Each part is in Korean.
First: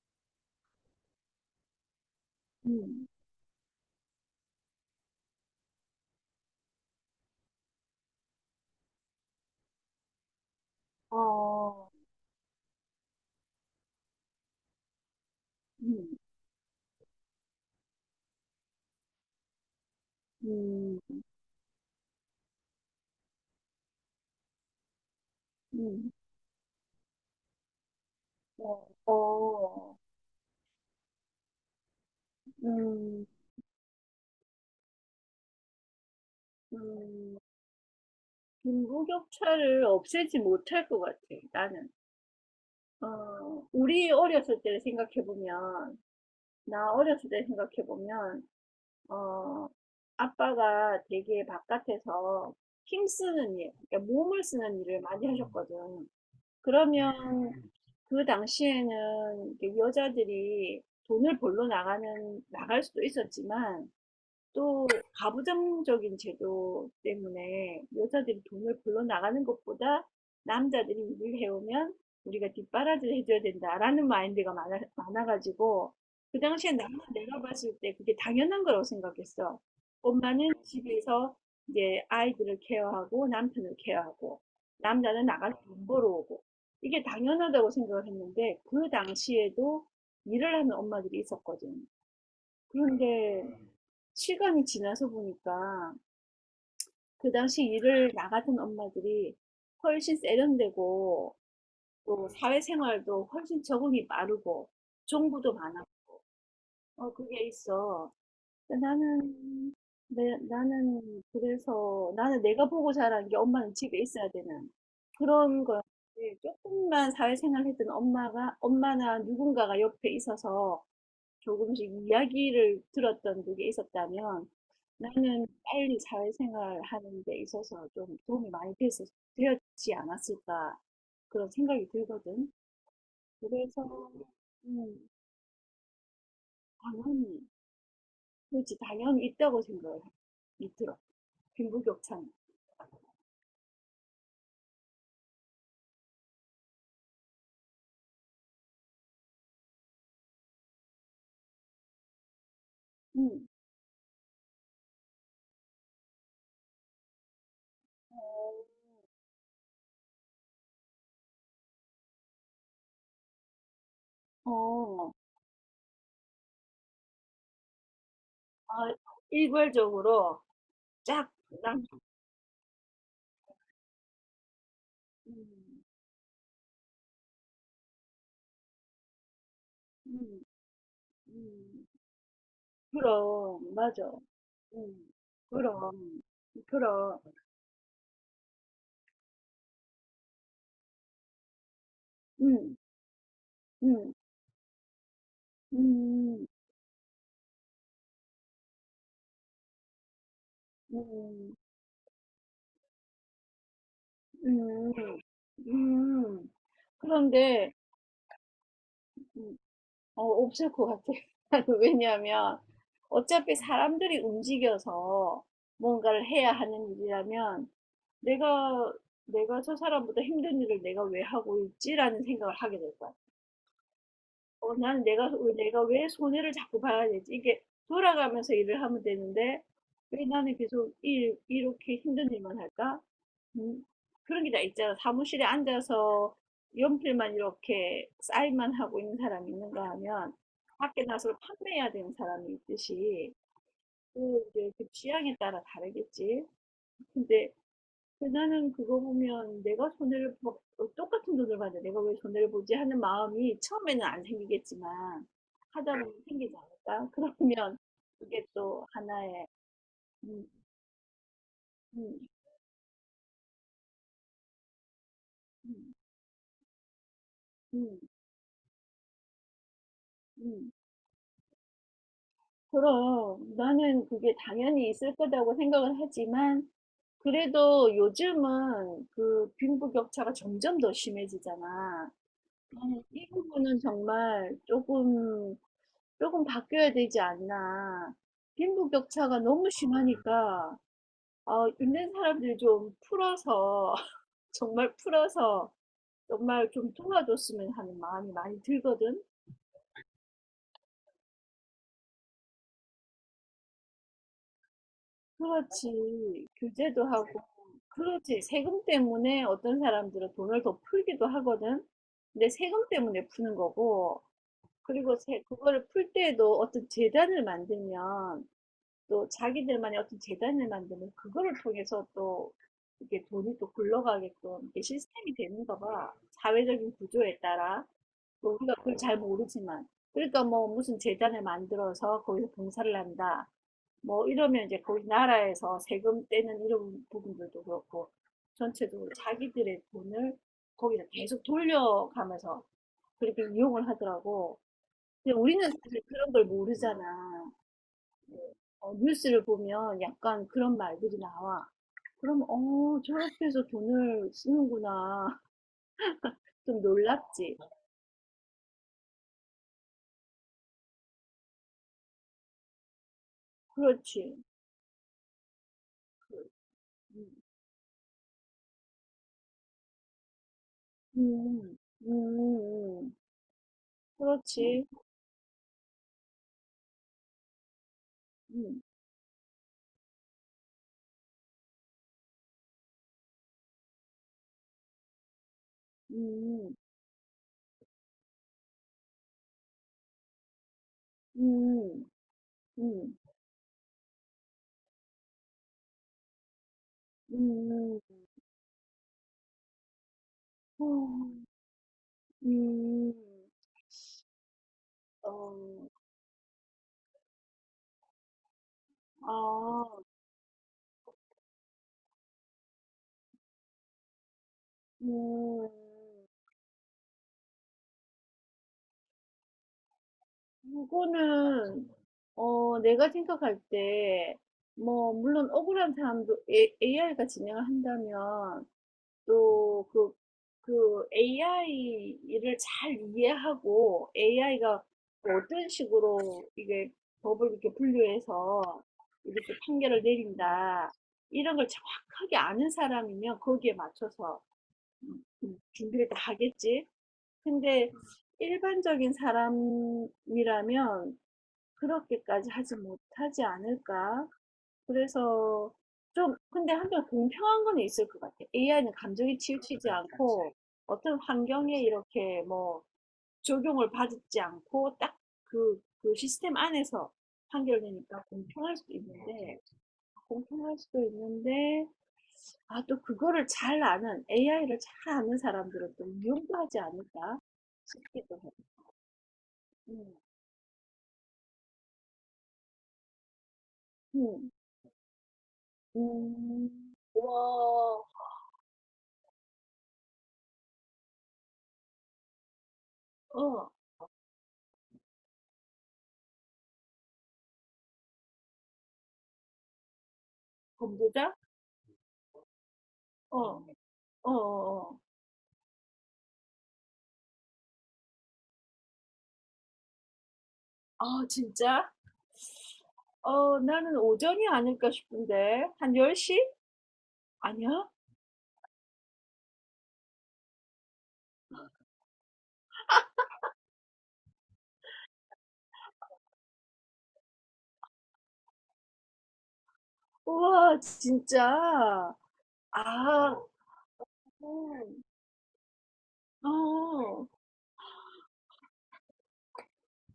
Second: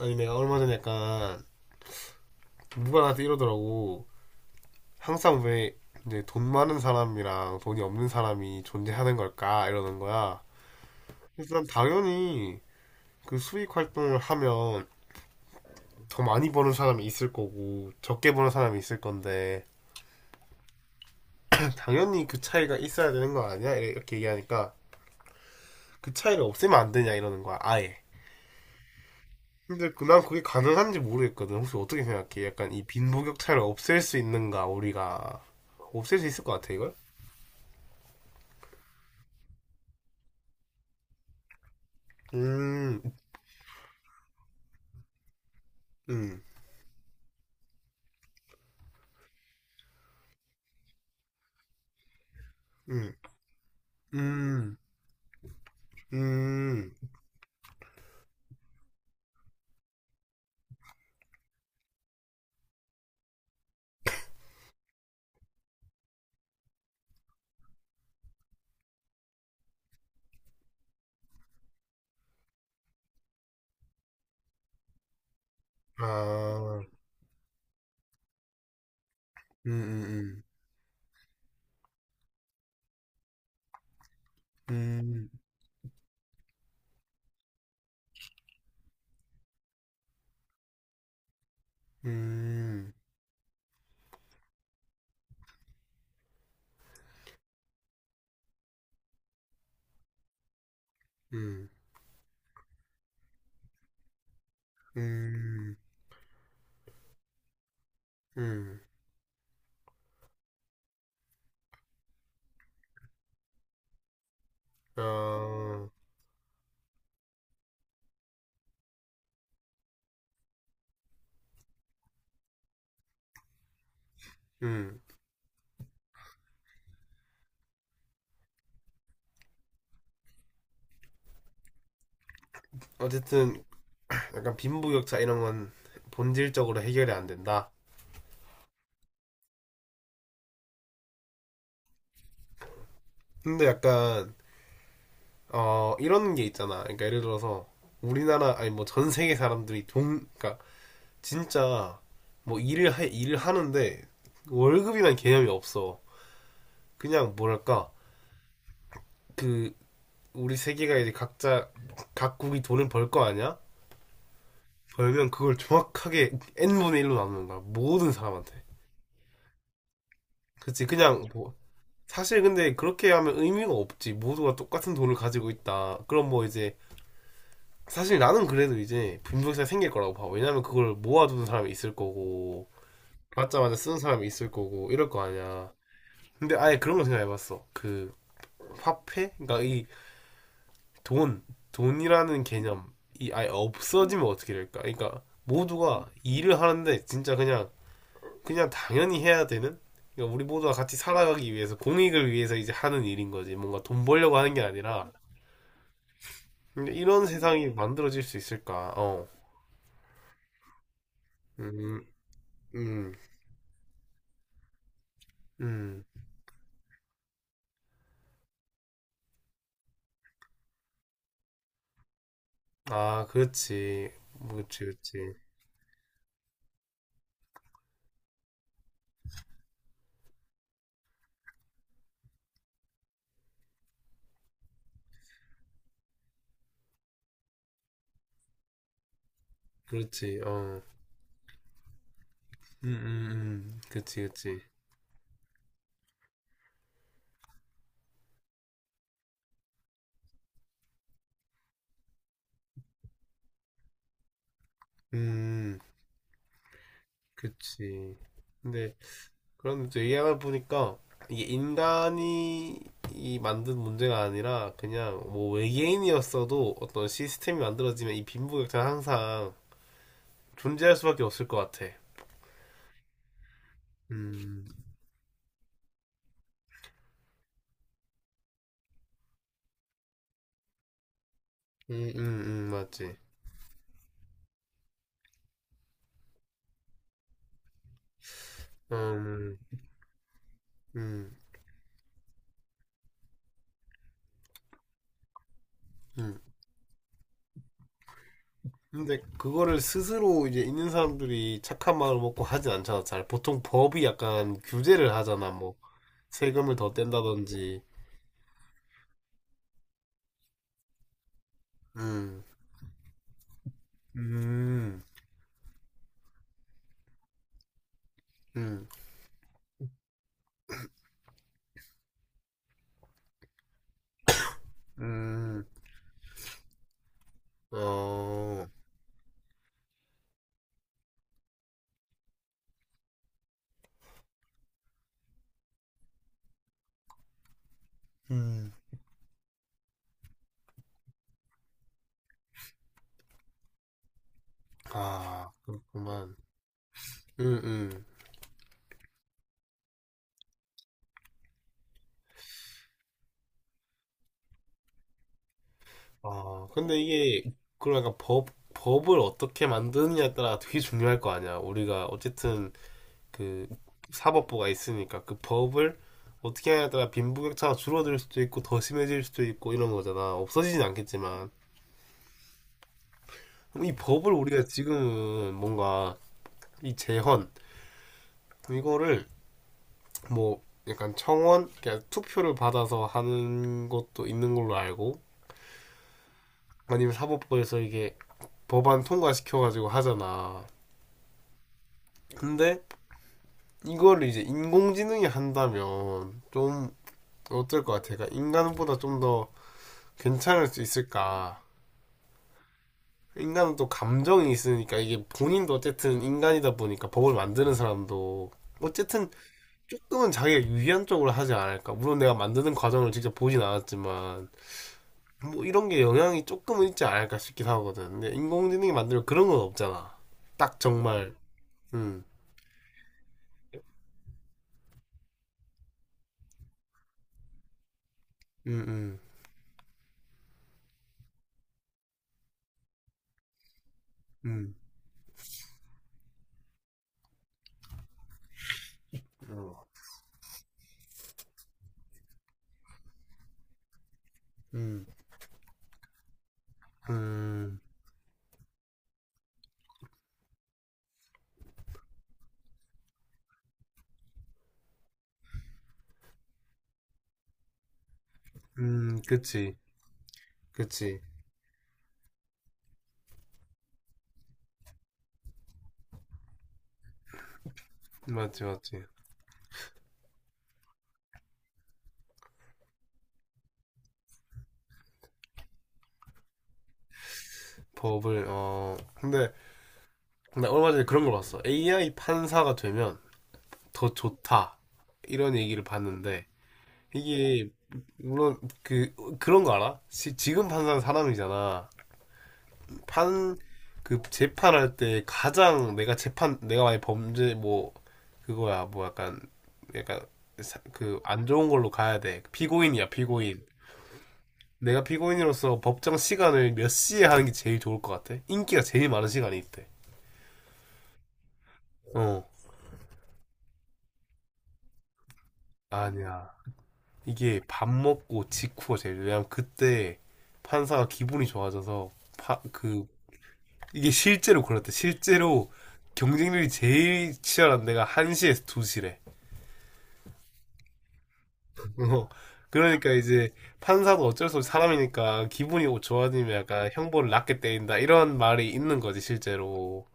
아니 내가 얼마 전에 약간 누가 음, 나한테 이러더라고. 항상 왜 이제 돈 많은 사람이랑 돈이 없는 사람이 존재하는 걸까 이러는 거야. 그래서 난 어, 당연히 그 수익 활동을 하면 음, 더 많이 버는 사람이 있을 거고 적게 버는 사람이 있을 건데 음, 당연히 그 차이가 있어야 되는 거 아니야? 이렇게 얘기하니까 음, 그 차이를 없애면 안 되냐 이러는 거야 아예. 어, 근데 어, 난 그게 가능한지 모르겠거든. 혹시 어떻게 생각해? 약간 이 음, 빈부격차를 없앨 수 있는가 우리가 없앨 수 있을 것 같아 이걸? 음, 빈부격차를 없애지 못할 것 같아, 나는. 음, 우리 어렸을 때를 생각해보면, 음, 나 어렸을 때 생각해보면, 어, 아빠가 되게 바깥에서 음, 힘쓰는 일, 그러니까 몸을 음, 쓰는 일을 많이 하셨거든. 음, 그러면 그 당시에는 이렇게 여자들이 돈을 벌러 나가는, 나갈 수도 있었지만, 또 가부장적인 제도 때문에 여자들이 돈을 벌러 나가는 것보다 남자들이 일을 해오면 우리가 뒷바라지를 해줘야 된다라는 마인드가 많아가지고 그 당시에 아, 나는 내가 봤을 때 그게 당연한 거라고 생각했어. 음, 음, 엄마는 집에서 이제 아이들을 케어하고 남편을 케어하고 남자는 음, 나가서 돈 벌어오고 이게 당연하다고 생각을 했는데 그 당시에도 일을 하는 엄마들이 있었거든. 음, 그런데 시간이 지나서 보니까 그 당시 일을 나 같은 엄마들이 훨씬 세련되고 음, 또 사회생활도 훨씬 적응이 빠르고 정보도 음, 많아. 어, 그게 있어. 음, 근데 나는, 내, 나는 그래서 나는 내가 보고 자란 게 엄마는 집에 있어야 되는 그런 거였지. 아, 조금만 사회생활 했던 엄마가, 엄마나 누군가가 옆에 있어서 조금씩 이야기를 들었던 그게 있었다면 음. 나는 빨리 사회생활 하는 데 있어서 좀 도움이 많이 되었지 않았을까 그런 생각이 들거든. 어쨌든 그래서 약간 음, 빈부격차 이런 건 본질적으로 해결이 안 당연히 된다. 그렇지 당연히 있다고 생각을 이 들어. 빈부격차는. 근데 약간 어 이런 게 있잖아. 그러니까 예를 들어서 우리나라 아니 뭐 전 세계 사람들이 돈 그러니까 진짜 뭐 일을 음. 하는데 월급이란 개념이 없어. 그냥 뭐랄까 그 우리 세계가 이제 각자 각국이 돈을 벌 거 아니야? 어, 벌면 그걸 정확하게 n분의 1로 나누는 거야 모든 사람한테. 아, 일괄적으로 그치 그냥 쫙 뭐 남, 사실 근데 그렇게 하면 의미가 없지. 모두가 똑같은 돈을 가지고 음, 있다 그럼 뭐 이제 사실 나는 그래도 이제 빈부격차가 생길 거라고 봐. 음, 왜냐면 그걸 모아두는 사람이 음, 있을 거고 받자마자 그럼, 쓰는 맞아. 사람이 있을 거고 이럴 음, 거 아니야. 그럼, 근데 아예 그런 거 그럼. 생각해봤어? 그 화폐? 그러니까 이 돈 돈이라는 음, 개념이 아예 음, 없어지면 어떻게 될까? 그러니까 모두가 음, 일을 하는데 진짜 그냥 당연히 해야 되는, 그러니까 우리 모두가 같이 살아가기 음, 위해서 공익을 위해서 이제 하는 일인 거지, 뭔가 돈 벌려고 하는 게 음, 아니라. 음. 근데 이런 세상이 그런데, 만들어질 수 있을까? 어, 음, 없을 것 같아. 음, 왜냐하면, 음, 어차피 사람들이 움직여서 음, 뭔가를 해야 하는 일이라면, 내가, 내가 저 사람보다 힘든 일을 내가 왜 하고 있지라는 생각을 하게 될 거야. 아, 그렇지, 그렇지, 나는 그렇지, 내가 왜 손해를 자꾸 봐야 되지? 이게 돌아가면서 일을 하면 되는데 왜 나는 계속 이렇게 힘든 일만 할까? 음, 그런 게 다 있잖아. 사무실에 앉아서 연필만 이렇게 쌓일만 하고 있는 사람이 있는가 하면 그렇지, 어, 밖에 나서 판매해야 되는 사람이 있듯이 그렇지, 또 그렇지, 이제 그 취향에 따라 다르겠지. 근데 근데 나는 그거 보면 '내가 손해를 보 어 똑같은 돈을 받는데 내가 왜 손해를 보지?' 하는 마음이 처음에는 안 생기겠지만 음, 하다 네. 보면 생기지 않을까? 그러면 그렇지. 그게 또 근데 하나의 그런데 또 얘기하다 음 보니까 이게 음 인간이 이 만든 문제가 아니라 그냥 뭐 음 외계인이었어도 어떤 시스템이 음 만들어지면 이 빈부격차는 항상 음 존재할 수밖에 없을 것 같아. 그럼 나는 그게 음, 당연히 있을 거라고 생각을 하지만 그래도 요즘은 그 빈부격차가 점점 더 심해지잖아. 나는 맞지. 이 부분은 정말 조금 조금 바뀌어야 되지 않나. 빈부격차가 음, 너무 심하니까, 음, 있는 사람들 좀 풀어서, 정말 풀어서, 음. 정말 좀 도와줬으면 하는 마음이 많이 근데 들거든. 그거를 스스로 이제 있는 사람들이 착한 마음을 먹고 하진 않잖아. 잘 보통 법이 약간 규제를 하잖아. 뭐 그렇지. 세금을 더 규제도 하고, 뗀다든지. 그렇지. 세금 때문에 어떤 사람들은 돈을 더 풀기도 하거든. 음, 근데 세금 때문에 푸는 거고, 음, 그리고 세, 그거를 풀 때에도 어떤 재단을 만들면, 음, 또 자기들만의 어떤 재단을 만드는 그거를 통해서 또 이게 돈이 또 굴러가게끔 이게 시스템이 음. 되는가 봐. 사회적인 구조에 따라. 뭐 어, 우리가 그걸 잘 모르지만. 그러니까 뭐 무슨 재단을 만들어서 거기서 봉사를 한다. 뭐 이러면 이제 거기 나라에서 세금 떼는 이런 부분들도 그렇고 음. 전체적으로 자기들의 돈을 거기다 계속 돌려가면서 그렇게 이용을 하더라고. 근데 아, 우리는 사실 그런 그렇구만. 걸 모르잖아. 음, 음. 뉴스를 보면 약간 그런 말들이 나와. 그럼, 저렇게 해서 돈을 쓰는구나. 아, 좀 근데 이게, 놀랍지. 그러니까 법, 법을 어떻게 만드느냐에 따라 되게 중요할 거 아니야. 우리가 어쨌든 그 그렇지. 사법부가 있으니까 그 법을 어떻게 하냐에 따라 음, 빈부격차가 줄어들 수도 있고 더 심해질 수도 있고 이런 거잖아. 없어지진 않겠지만. 음, 음, 음. 그럼 이 법을 우리가 그렇지. 지금은 뭔가 이 재헌, 음, 이거를 뭐 약간 청원, 그러니까 투표를 받아서 하는 것도 있는 걸로 알고 음, 아니면 사법부에서 이게 법안 통과시켜가지고 하잖아. 음, 근데 음, 이거를 이제 인공지능이 한다면 좀 어떨 것 음, 같아? 그러니까 인간보다 좀 더 괜찮을 수 음, 있을까? 음, 인간은 또 감정이 있으니까 이게 어, 본인도 어쨌든 인간이다 보니까 법을 만드는 사람도 어쨌든 아, 조금은 자기가 유리한 쪽으로 하지 않을까. 물론 내가 만드는 과정을 직접 보진 않았지만 뭐 음. 이런 게 영향이 조금은 있지 않을까 싶기도 하거든. 근데 인공지능이 만들면 그런 건 없잖아. 딱 정말 그거는 음 내가 생각할 때 뭐 물론 억울한 사람도 AI가 진행을 한다면 음, 음, 또 그 AI를 잘 이해하고 음, AI가 어떤 식으로 이게 법을 이렇게 분류해서 이렇게 어. 판결을 내린다 이런 걸 정확하게 아는 사람이면 거기에 맞춰서 음, 준비를 다 하겠지. 음, 근데 일반적인 사람이라면 그렇게까지 하지 못하지 않을까? 그래서 좀, 근데 한편 공평한 건 있을 것 같아. AI는 감정이 그치, 치우치지 않고, 어떤 그치. 환경에 이렇게 뭐, 적용을 받지 않고, 딱 그, 그 시스템 안에서 판결되니까 맞지, 공평할 수도 맞지. 있는데, 공평할 수도 있는데, 아, 또 그거를 잘 아는, AI를 잘 아는 사람들은 또 위험하지 않을까 싶기도 법을, 해. 어, 근데, 음, 나 얼마 전에 그런 걸 봤어. AI 판사가 되면 더 음, 좋다. 이런 얘기를 봤는데, 이게, 와, 물론, 그, 그런 거 알아? 지금 판사는 사람이잖아. 판, 어. 그, 재판할 때 가장 내가 재판, 내가 만약 범죄, 뭐, 그거야, 뭐 약간, 약간, 전부 그, 자 안 좋은 걸로 가야 돼. 피고인이야, 어, 피고인. 어, 어. 내가 피고인으로서 법정 시간을 몇 시에 하는 게 제일 좋을 것 같아? 인기가 제일 많은 시간이 있대. 아, 진짜? 어, 나는 오전이 아닐까 싶은데. 한 10시? 아니야. 이게 아니야? 밥 먹고 직후가 제일, 왜냐면 그때 판사가 기분이 좋아져서, 파, 그, 이게 실제로 그렇대. 실제로 경쟁률이 제일 치열한 데가 1시에서 2시래. 우와, 진짜. 어, 그러니까 아, 이제 판사도 어쩔 수 없이 음, 사람이니까 기분이 좋아지면 약간 어. 형벌을 낮게 때린다. 이런 말이 있는 거지, 실제로.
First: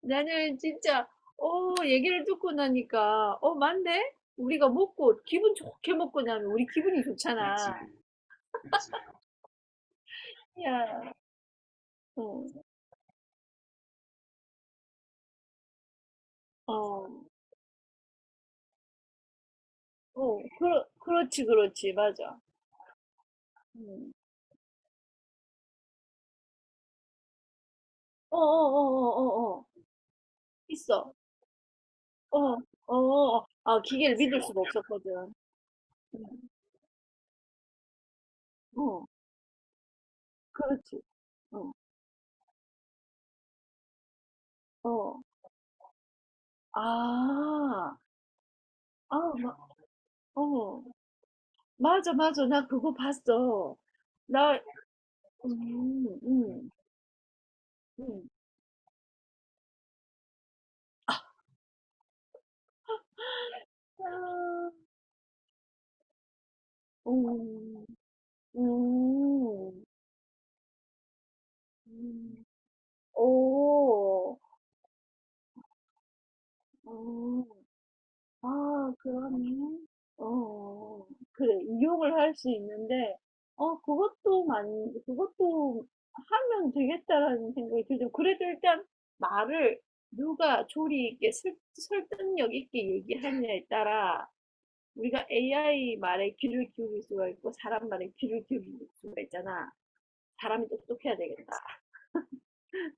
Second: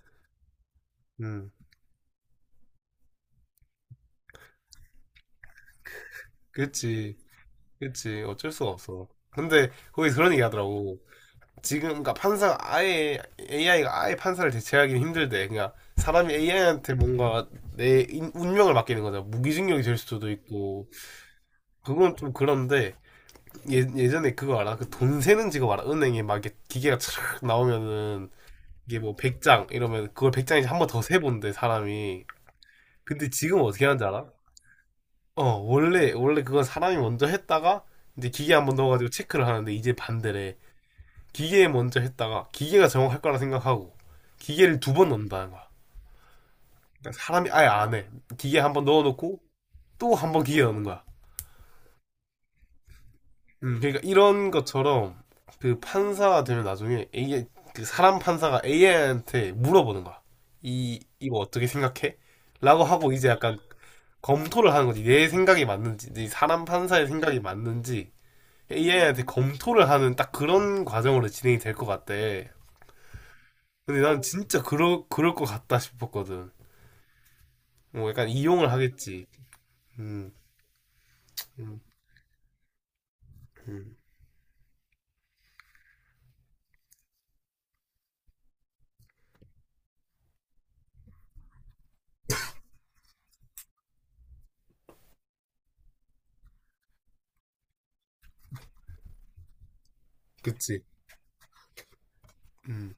나는 진짜, 음, 얘기를 듣고 나니까, 어, 맞네? 우리가 먹고, 기분 좋게 먹고 나면 우리 기분이 그치. 좋잖아. 그치, 어쩔 수가 없어. 근데 거기 그런 얘기 하더라고. 야, 지금, 그러니까 어, 판사가 아예, AI가 아예 판사를 대체하기는 힘들대. 그러니까 사람이 AI한테 어, 뭔가 운명을 맡기는 거잖아. 무기징역이 될 수도 어, 있고. 그렇지, 그렇지, 그건 좀 맞아. 그런데, 예, 음. 예전에 그거 알아? 그 돈 세는 직업 알아? 은행에 막 이렇게 기계가 촤악 나오면은, 어, 어, 이게 뭐 어, 어, 어, 어. 100장 이러면 그걸 100장이지 한 번 더 있어. 세본대, 사람이. 어, 어, 근데 어. 지금 아, 어떻게 하는지 기계를 알아? 믿을 수가 없었거든. 어, 응, 원래 그건 사람이 먼저 했다가, 이제 기계 한 번 어, 넣어가지고 체크를 하는데, 이제 반대래. 그렇지. 기계에 어, 먼저 했다가 기계가 정확할 거라 생각하고 기계를 두 번 어, 넣는다는 거야. 그러니까 아, 사람이 아예 안 해. 기계 한번 아, 넣어놓고 마, 또 한번 기계 넣는 어, 거야. 맞아, 맞아. 나 그거 봤어. 그러니까 이런 나, 것처럼 그 음, 판사가 되면 음, 나중에 이게 그 사람 음. 판사가 AI한테 물어보는 거야. 이 이거 어떻게 생각해? 라고 하고 이제 약간 아, 검토를 하는 거지. 내 생각이 맞는지, 내 사람 판사의 생각이 음, 맞는지 AI한테 음, 검토를 하는 딱 그런 과정으로 진행이 될 것 음, 같대. 근데 난 오, 진짜 그럴 것 같다 싶었거든. 오 뭐 약간 이용을 아, 하겠지. 그러면, 어, 음, 어, 어. 그래, 음, 이용을 할 수 있는데, 어, 음. 그것도 만, 그것도 하면 되겠다라는 생각이 들죠. 그래도 일단 말을 누가 조리 있게 설득력 있게 얘기하느냐에 따라 우리가 AI 말에 귀를 기울일 수가 있고 사람 말에 귀를 기울일 수가 있잖아. 사람이 그치. 똑똑해야 되겠다. 음,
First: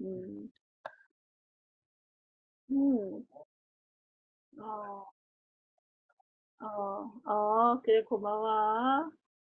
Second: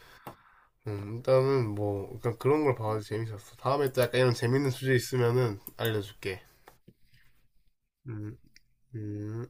음, 일단은 뭐 약간 그런 걸 봐도 음, 재밌었어. 다음에 또 약간 이런 재밌는 주제 어, 있으면은 알려줄게. 어, 어, 그래, 음, 고마워. 음.